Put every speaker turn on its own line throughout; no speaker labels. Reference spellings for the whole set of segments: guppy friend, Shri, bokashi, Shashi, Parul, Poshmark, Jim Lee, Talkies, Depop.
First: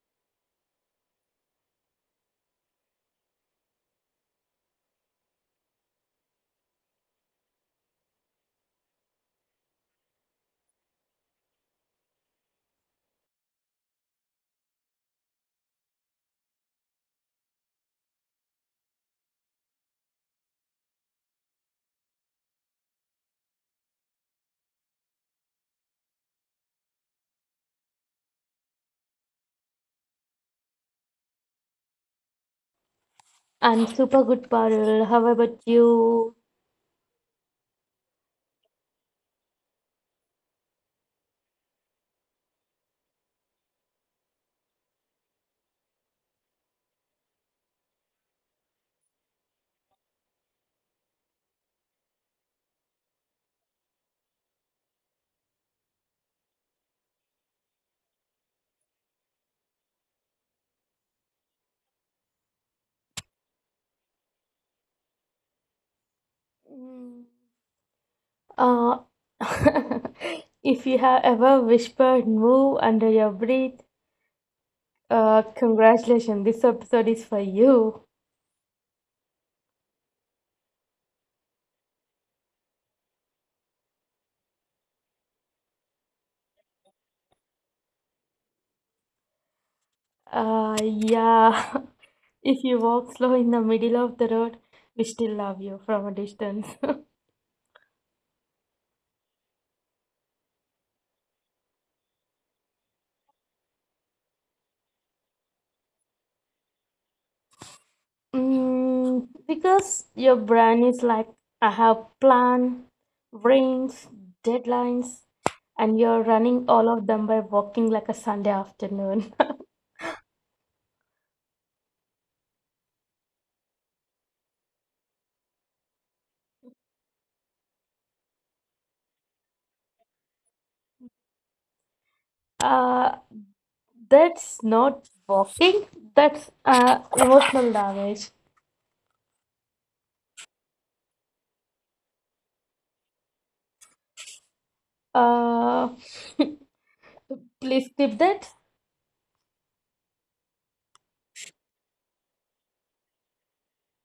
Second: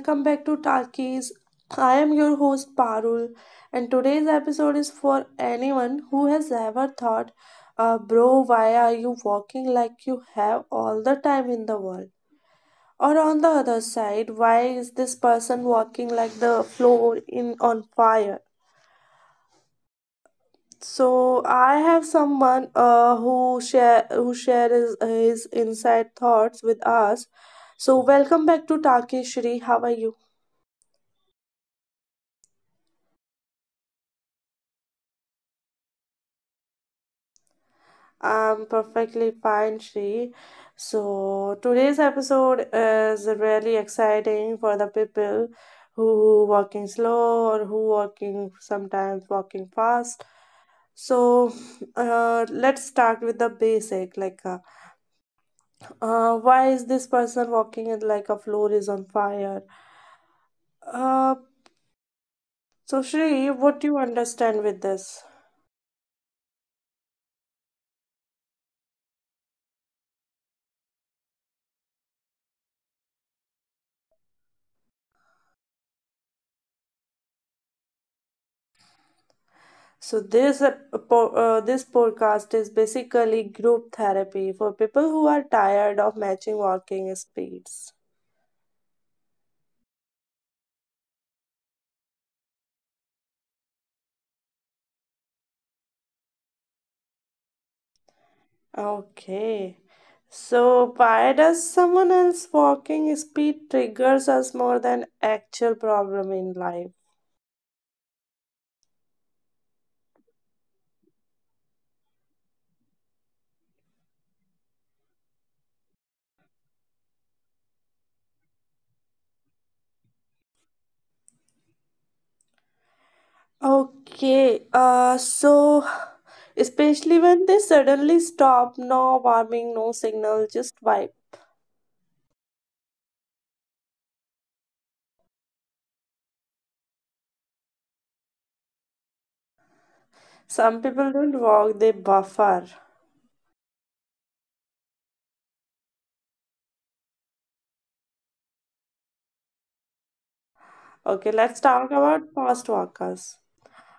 welcome back to Talkies. I am your host Parul, and today's episode is for anyone who has ever thought, bro, why are you walking like you have all the time in the world? Or on the other side, why is this person walking like the floor in on fire? So I have someone who share his inside thoughts with us. So welcome back to Talkies, Shri. How are you?
I'm super good, Parul. How about you?
I'm perfectly fine, Shri. So, today's episode is really exciting for the people who walking slow or who walking sometimes walking fast. So, let's start with the basic like why is this person walking it like a floor is on fire? Uh, so Shri, what do you understand with this?
Mm, Uh, if you have ever whispered "moo" under your breath, congratulations, this episode is for you.
So this podcast is basically group therapy for people who are tired of matching walking speeds.
Yeah, if you walk slow in the middle of the road, we still love you from a distance.
Okay. So why does someone else walking speed triggers us more than actual problem in life?
Mm, because your brain is like, I have plan, rings, deadlines, and you're running all of them by walking like a Sunday afternoon.
Okay. So especially when they suddenly stop, no warming, no signal, just vibe.
uh, that's not walking. That's emotional damage.
Some people don't walk, they buffer.
Uh, Please keep that.
Okay, let's talk about fast walkers.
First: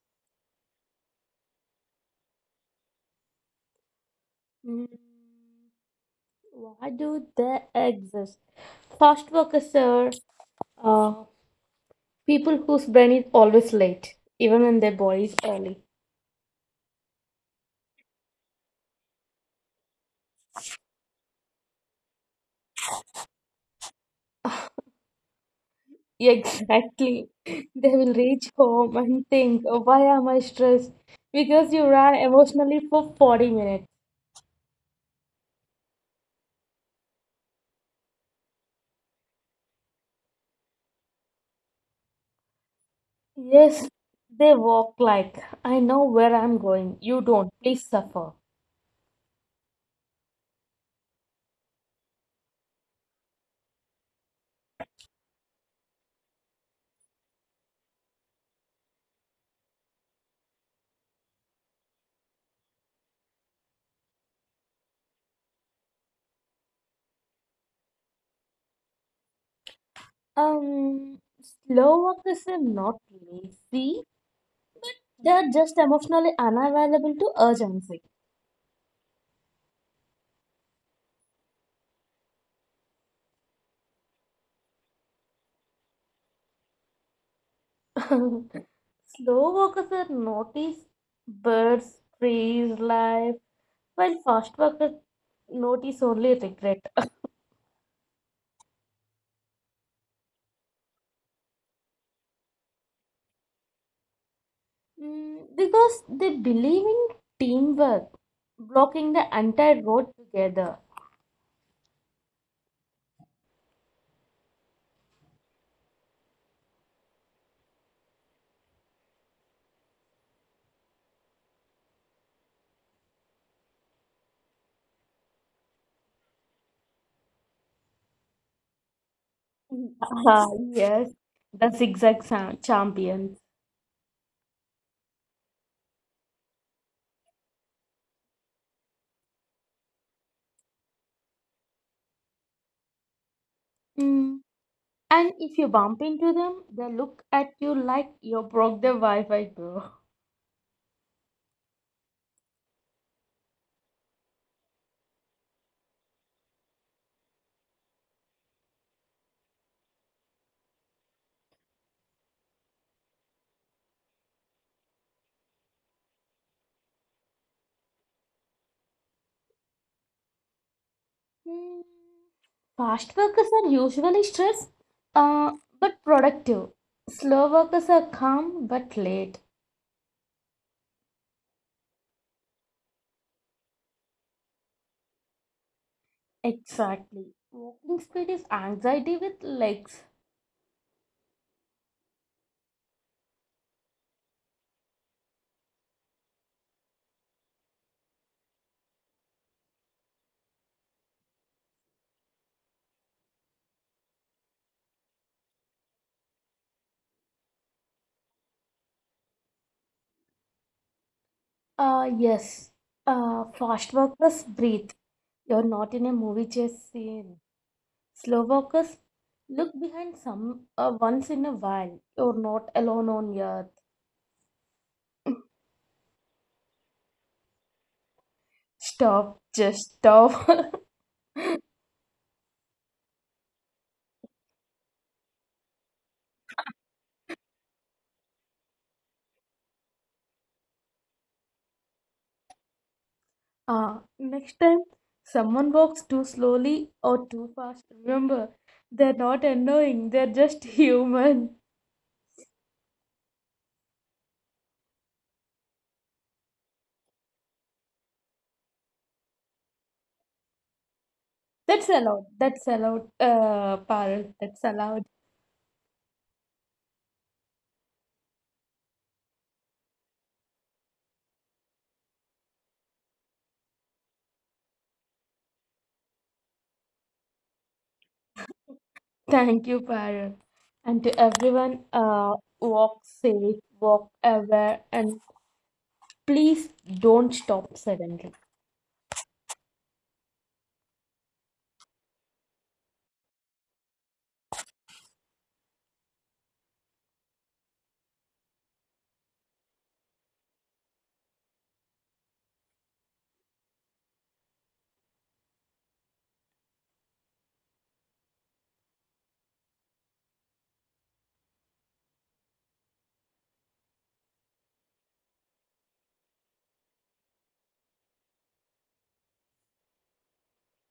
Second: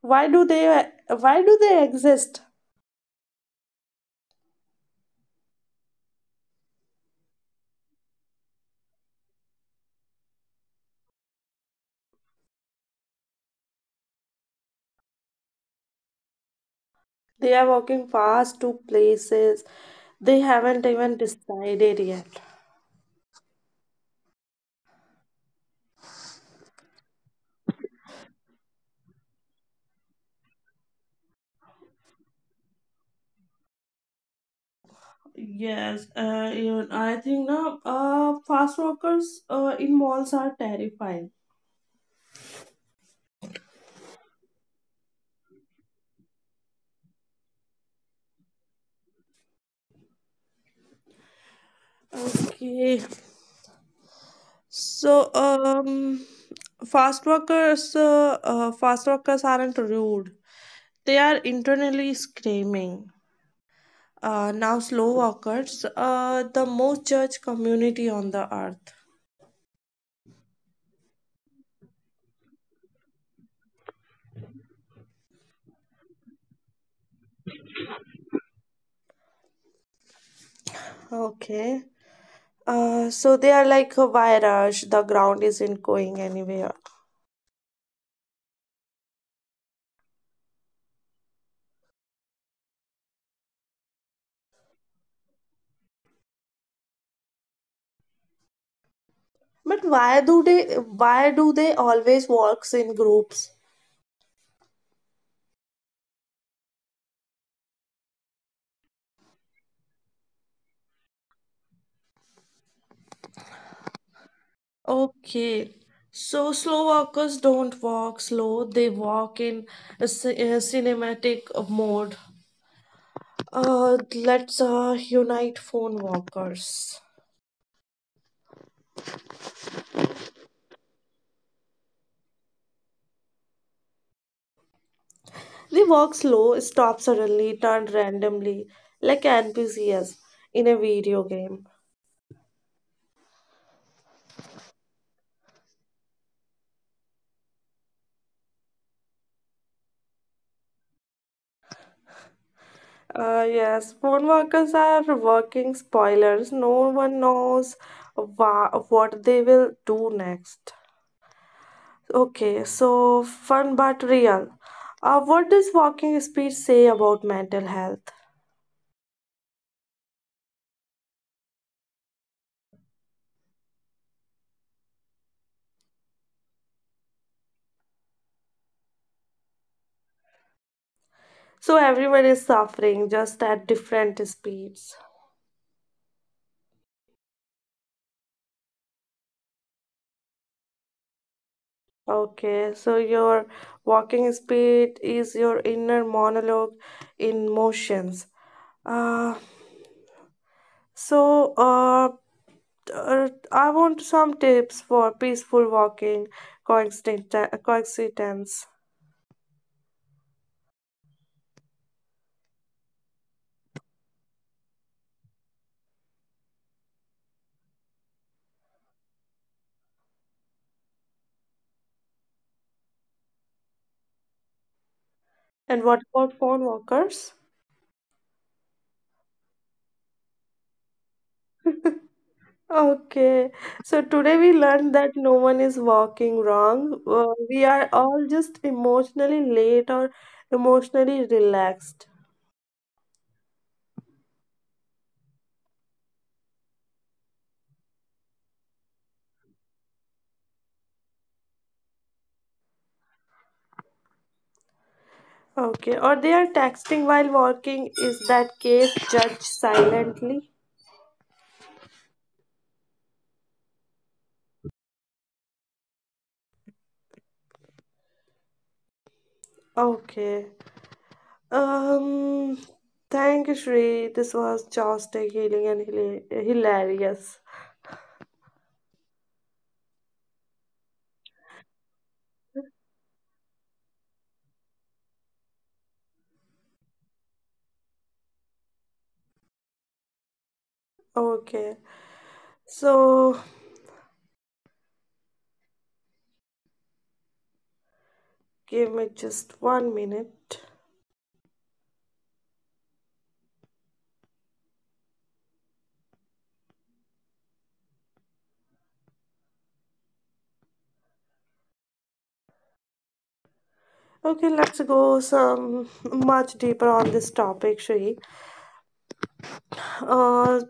why do they why do they exist?
Mm, why do they exist? Fast workers are uh, people whose brain is always late, even when their body is early.
They are walking fast to places they haven't even decided yet.
Yeah, exactly. They will reach home and think, why am I stressed? Because you ran emotionally for 40 minutes.
Yes, even I think now, fast walkers in malls are terrifying.
Yes, they walk like, I know where I'm going. You don't. Please suffer.
Okay, so fast walkers aren't rude, they are internally screaming. Now slow walkers, the most judged community on the earth.
Um, Slow walkers are not lazy. They're just emotionally unavailable to urgency.
Okay. So they are like, why rush? The ground isn't going anywhere.
Slow walkers are notice birds, trees, life, while fast walkers notice only regret.
But why do they always walks in groups?
Mm, because they believe in teamwork, blocking the entire road together.
Okay. So slow walkers don't walk slow, they walk in a cinematic mode. Let's unite phone walkers.
Ah, yes, the zigzag champions.
They walk slow, stop suddenly, turn randomly, like NPCs in a video game.
Mm. And if you bump into them, they look at you like you broke the Wi-Fi, bro.
Yes, phone workers are working spoilers. No one knows what they will do next. Okay, so fun but real. What does walking speed say about mental health?
Mm. Fast workers are usually stressed, uh, but productive. Slow workers are calm but late.
So everyone is suffering just at different speeds.
Exactly. Walking speed is anxiety with legs.
Okay, so your walking speed is your inner monologue in motions. Uh, so uh, I want some tips for peaceful walking coexistence.
Yes. Fast walkers breathe. You're not in a movie chase scene. Slow walkers look behind some once in a while. You're not alone on earth.
And what about phone walkers?
Stop. Just stop.
Okay, so today we learned that no one is walking wrong. We are all just emotionally late or emotionally relaxed.
Next time someone walks too slowly or too fast, remember they're not annoying. They're just human.
Okay, or they are texting while walking. Is that case judged silently?
That's allowed. That's allowed. Parul. That's allowed.
Okay. Um, Thank you, Shri. This was just a healing and hilarious.
Thank you, Parul. And to everyone, walk safe, walk aware, and please don't stop suddenly.
Okay, so give me just one minute. Okay, let's go some much deeper on this topic, Shri. Uh,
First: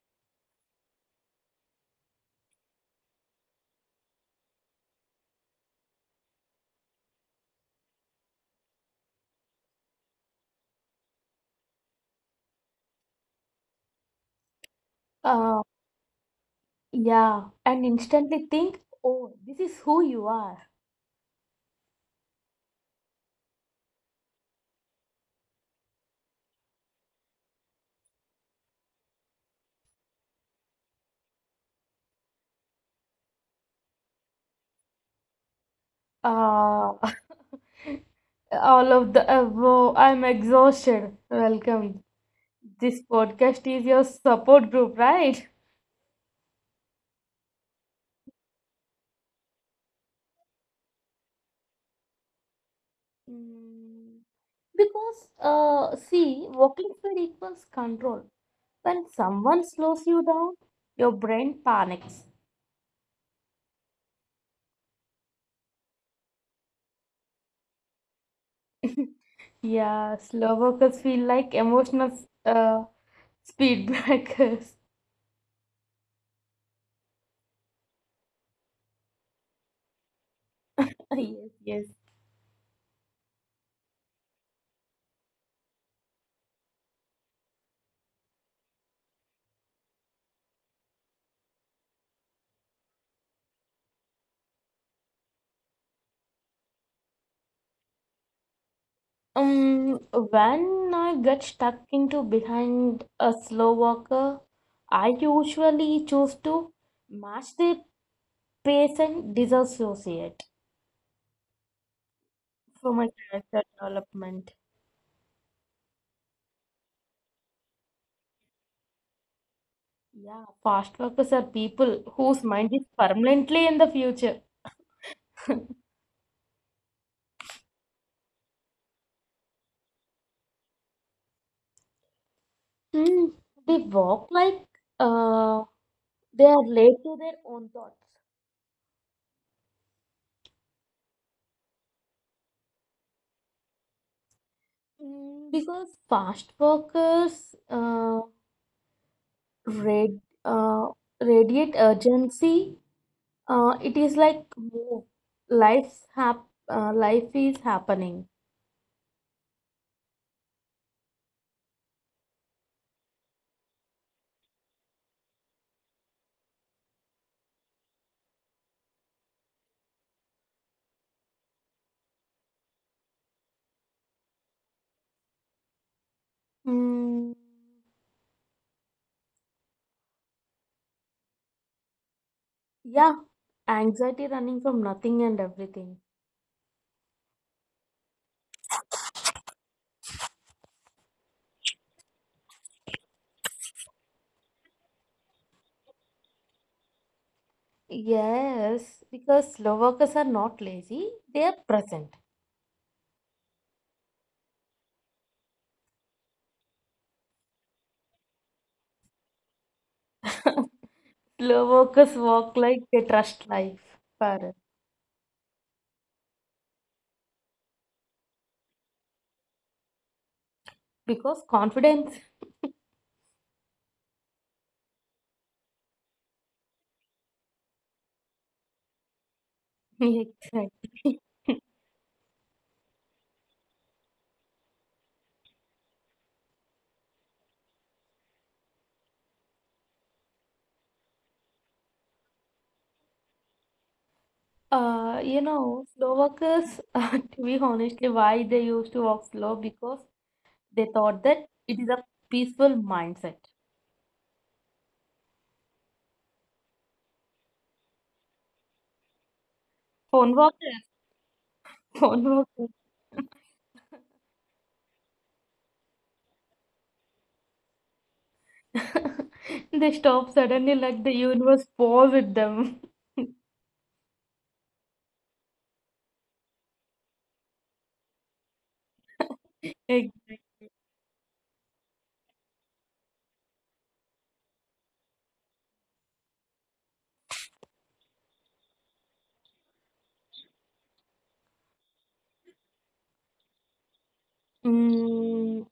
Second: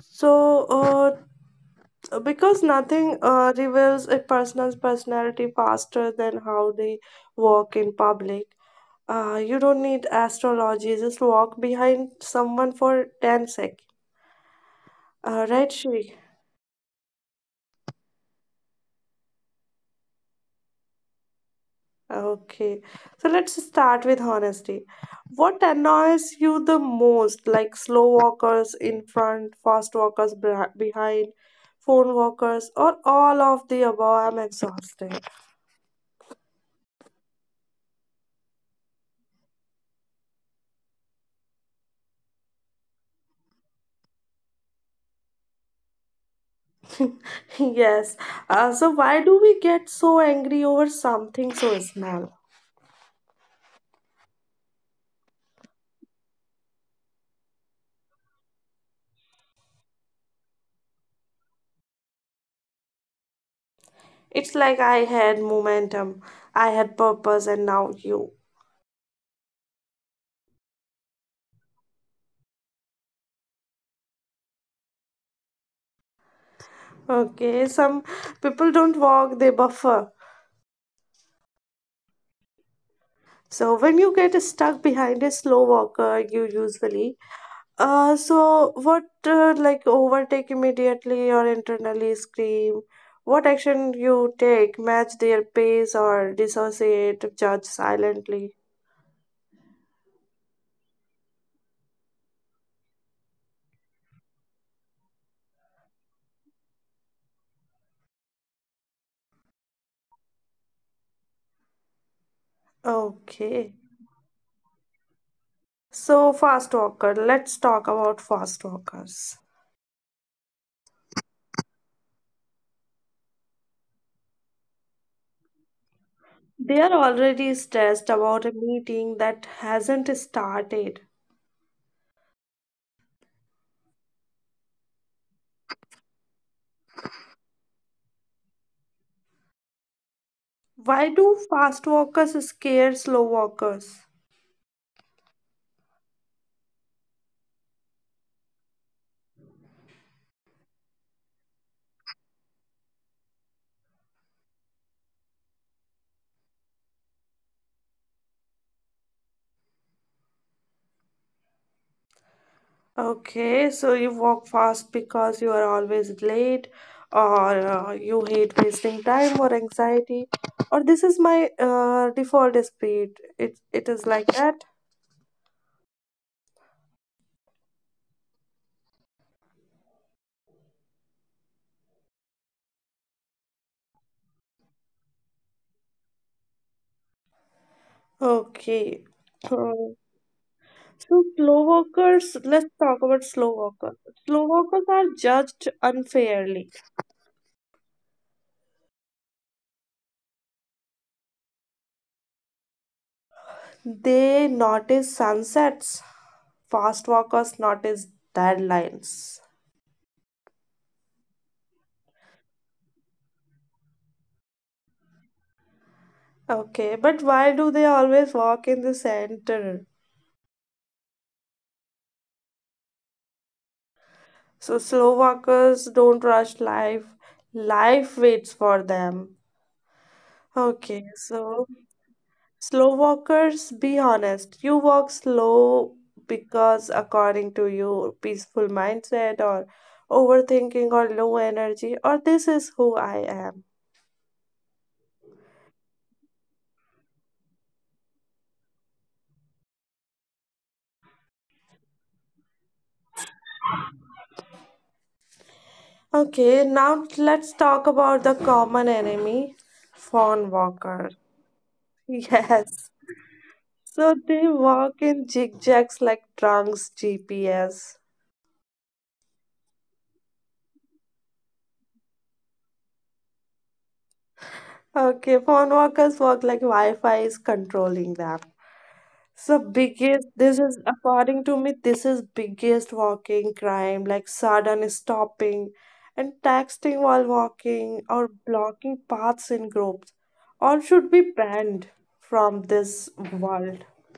because nothing reveals a person's personality faster than how they walk in public. You don't need astrology, just walk behind someone for 10 seconds. All right,
Uh,
Shri.
yeah, and instantly think, oh, this is who you are.
Okay. So let's start with honesty. What annoys you the most? Like slow walkers in front, fast walkers behind, phone walkers, or all of the above? I'm exhausted.
Uh, all of the above, I'm exhausted. Welcome. This podcast is your support group, right?
Yes. So why do we get so angry over something so small?
Mm, because, see, walking speed equals control. When someone slows you down, your brain panics.
It's like I had momentum, I had purpose, and now you.
Yeah, slow walkers feel like emotional uh, speed breakers.
Okay. Some people don't walk, they buffer.
Yes, yes.
So when you get stuck behind a slow walker, you usually so what like overtake immediately or internally scream. What action you take? Match their pace or dissociate, judge silently.
When I get stuck into behind a slow walker, I usually choose to match their pace and disassociate for my character
Okay.
development.
So fast walker. Let's talk about fast walkers.
Yeah, fast walkers are people whose mind is permanently in the future.
They are already stressed about a meeting that hasn't started.
Hmm, they walk like uh, they are late to their own thoughts.
Why do fast walkers scare slow walkers?
Mm, because fast workers rad, uh, radiate urgency. It is like move. Life is happening.
Okay, so you walk fast because you are always late, or you hate wasting time or anxiety, or this is my default speed. It is like that.
Mm, yeah, anxiety running from nothing and everything.
Okay. Uh, so slow walkers, let's talk about slow walkers. Slow walkers are judged unfairly.
Yes, because slow workers are not lazy, they are present.
They notice sunsets. Fast walkers notice deadlines.
Slow workers walk like they trust life, Parul.
Okay, but why do they always walk in the center?
Because confidence.
So slow walkers don't rush life. Life waits for them.
Exactly.
Okay, so slow walkers, be honest. You walk slow because, according to you, peaceful mindset or overthinking or low energy, or this is who I am.
You know, slow walkers, to be honestly, why they used to walk slow because they thought that it is a peaceful mindset.
Okay, now let's talk about the common enemy,
Phone
fawn
walkers,
walker.
phone walkers,
Yes. So they walk in zigzags like drunks GPS.
they stop suddenly like the universe paused them.
Okay, phone workers work like Wi-Fi is controlling them.
Exactly.
So biggest, this is according to me, this is biggest walking crime, like sudden stopping and texting while walking or blocking paths in groups. All should be banned from this world.
Mm,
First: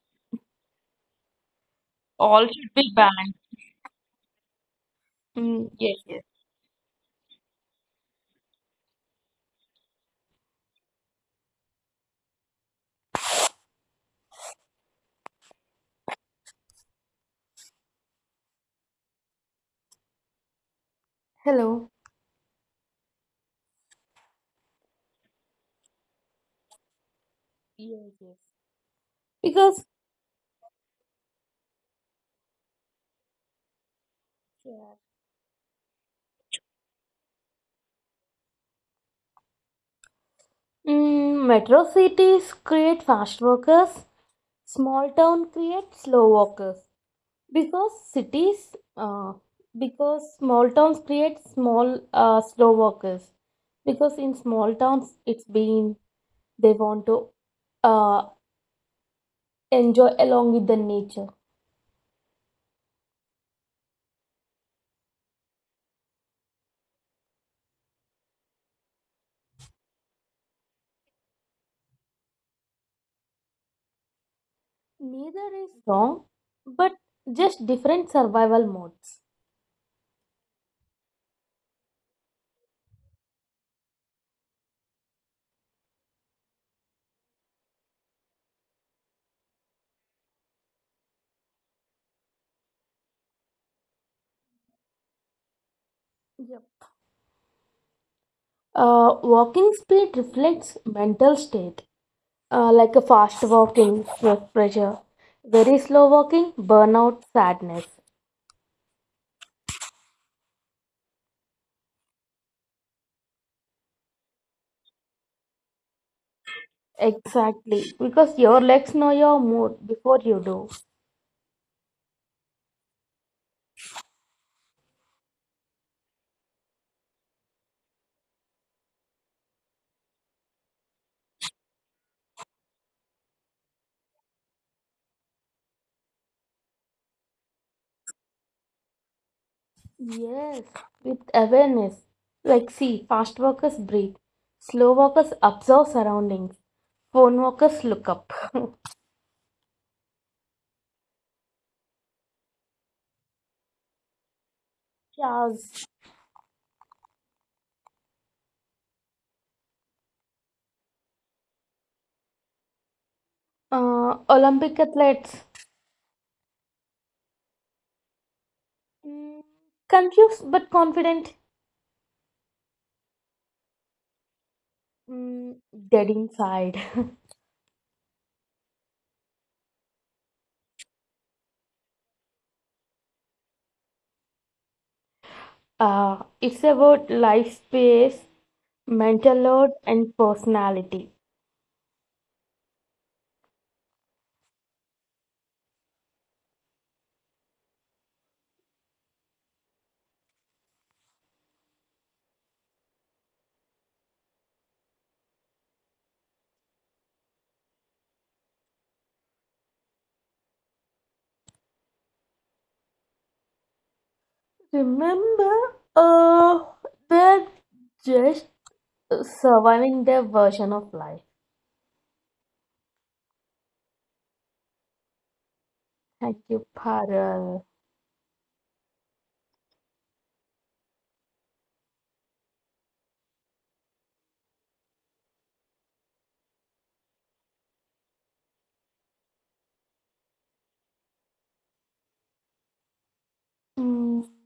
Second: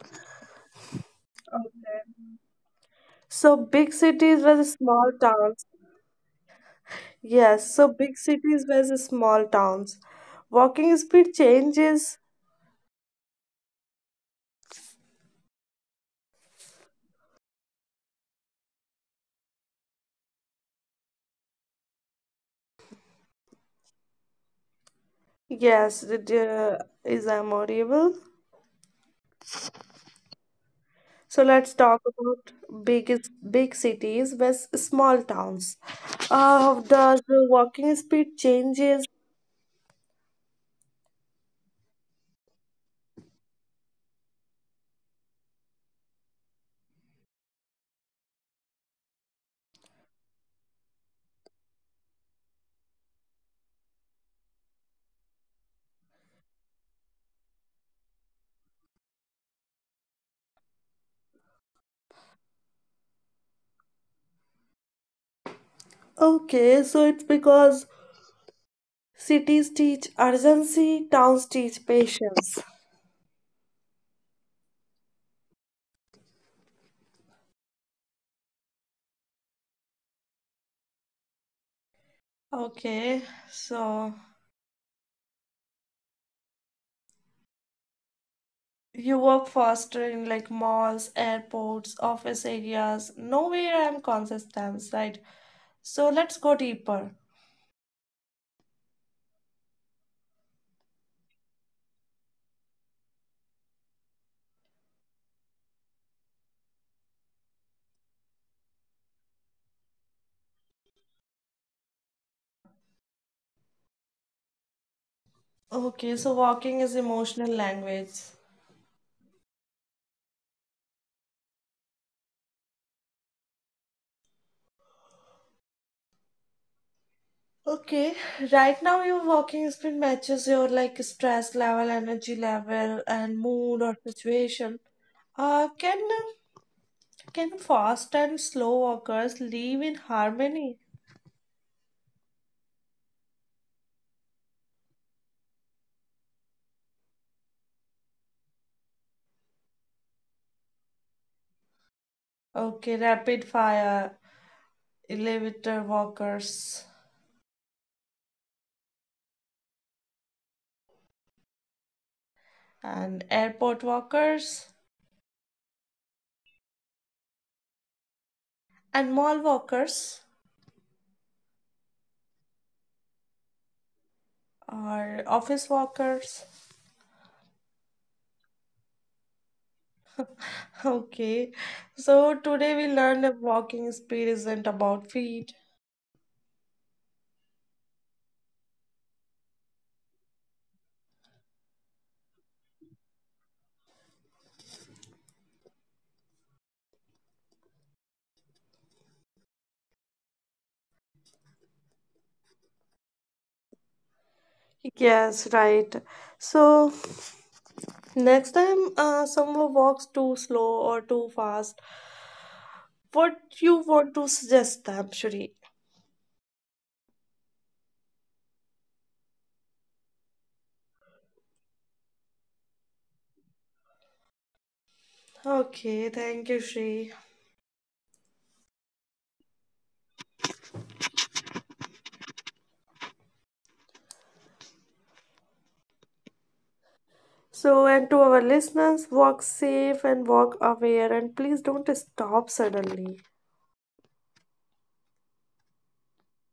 Okay.
all should be banned.
So big cities versus small towns.
Mm, yes, yes.
Yes, so big cities versus small towns. Walking speed changes.
Hello.
Yes, it is memorable.
Yes, yes. Because
So let's talk about big cities versus small towns.
yeah.
Does the walking speed changes?
Mm, metro cities create fast walkers, small town create slow walkers. because cities uh, because small towns create small slow walkers because in small towns it's been they want to uh, enjoy along with the nature.
Okay, so it's because cities teach urgency, towns teach patience.
Neither is wrong, but just different survival modes.
Okay, so you work faster in like malls, airports, office areas. Nowhere I'm consistent, right? So let's go deeper.
Yep. Walking speed reflects mental state, like a fast walking stress pressure, very slow walking burnout sadness.
Okay, so walking is emotional language.
Exactly, because your legs know your mood before you do.
Okay, right now your walking speed matches your like stress level, energy level, and mood or situation. Uh, can can fast and slow walkers live in harmony?
Yes, with awareness. Like, see, fast walkers breathe, slow walkers observe surroundings, phone walkers look up.
Okay, rapid fire, elevator walkers,
Yes.
and airport walkers,
Olympic athletes,
and mall walkers,
mm, confused but confident,
or office walkers.
mm, dead inside.
Okay, so today we learned that walking speed isn't about feet.
It's about life space, mental load, and personality.
Yes, right. So next time someone walks too slow or too fast, what you want to suggest them, Shri?
Remember, that. Just surviving their version of life.
Okay, thank you, Shri.
Thank you, Parul.
So, and to our listeners, walk safe and walk aware, and please don't stop suddenly.
Mm.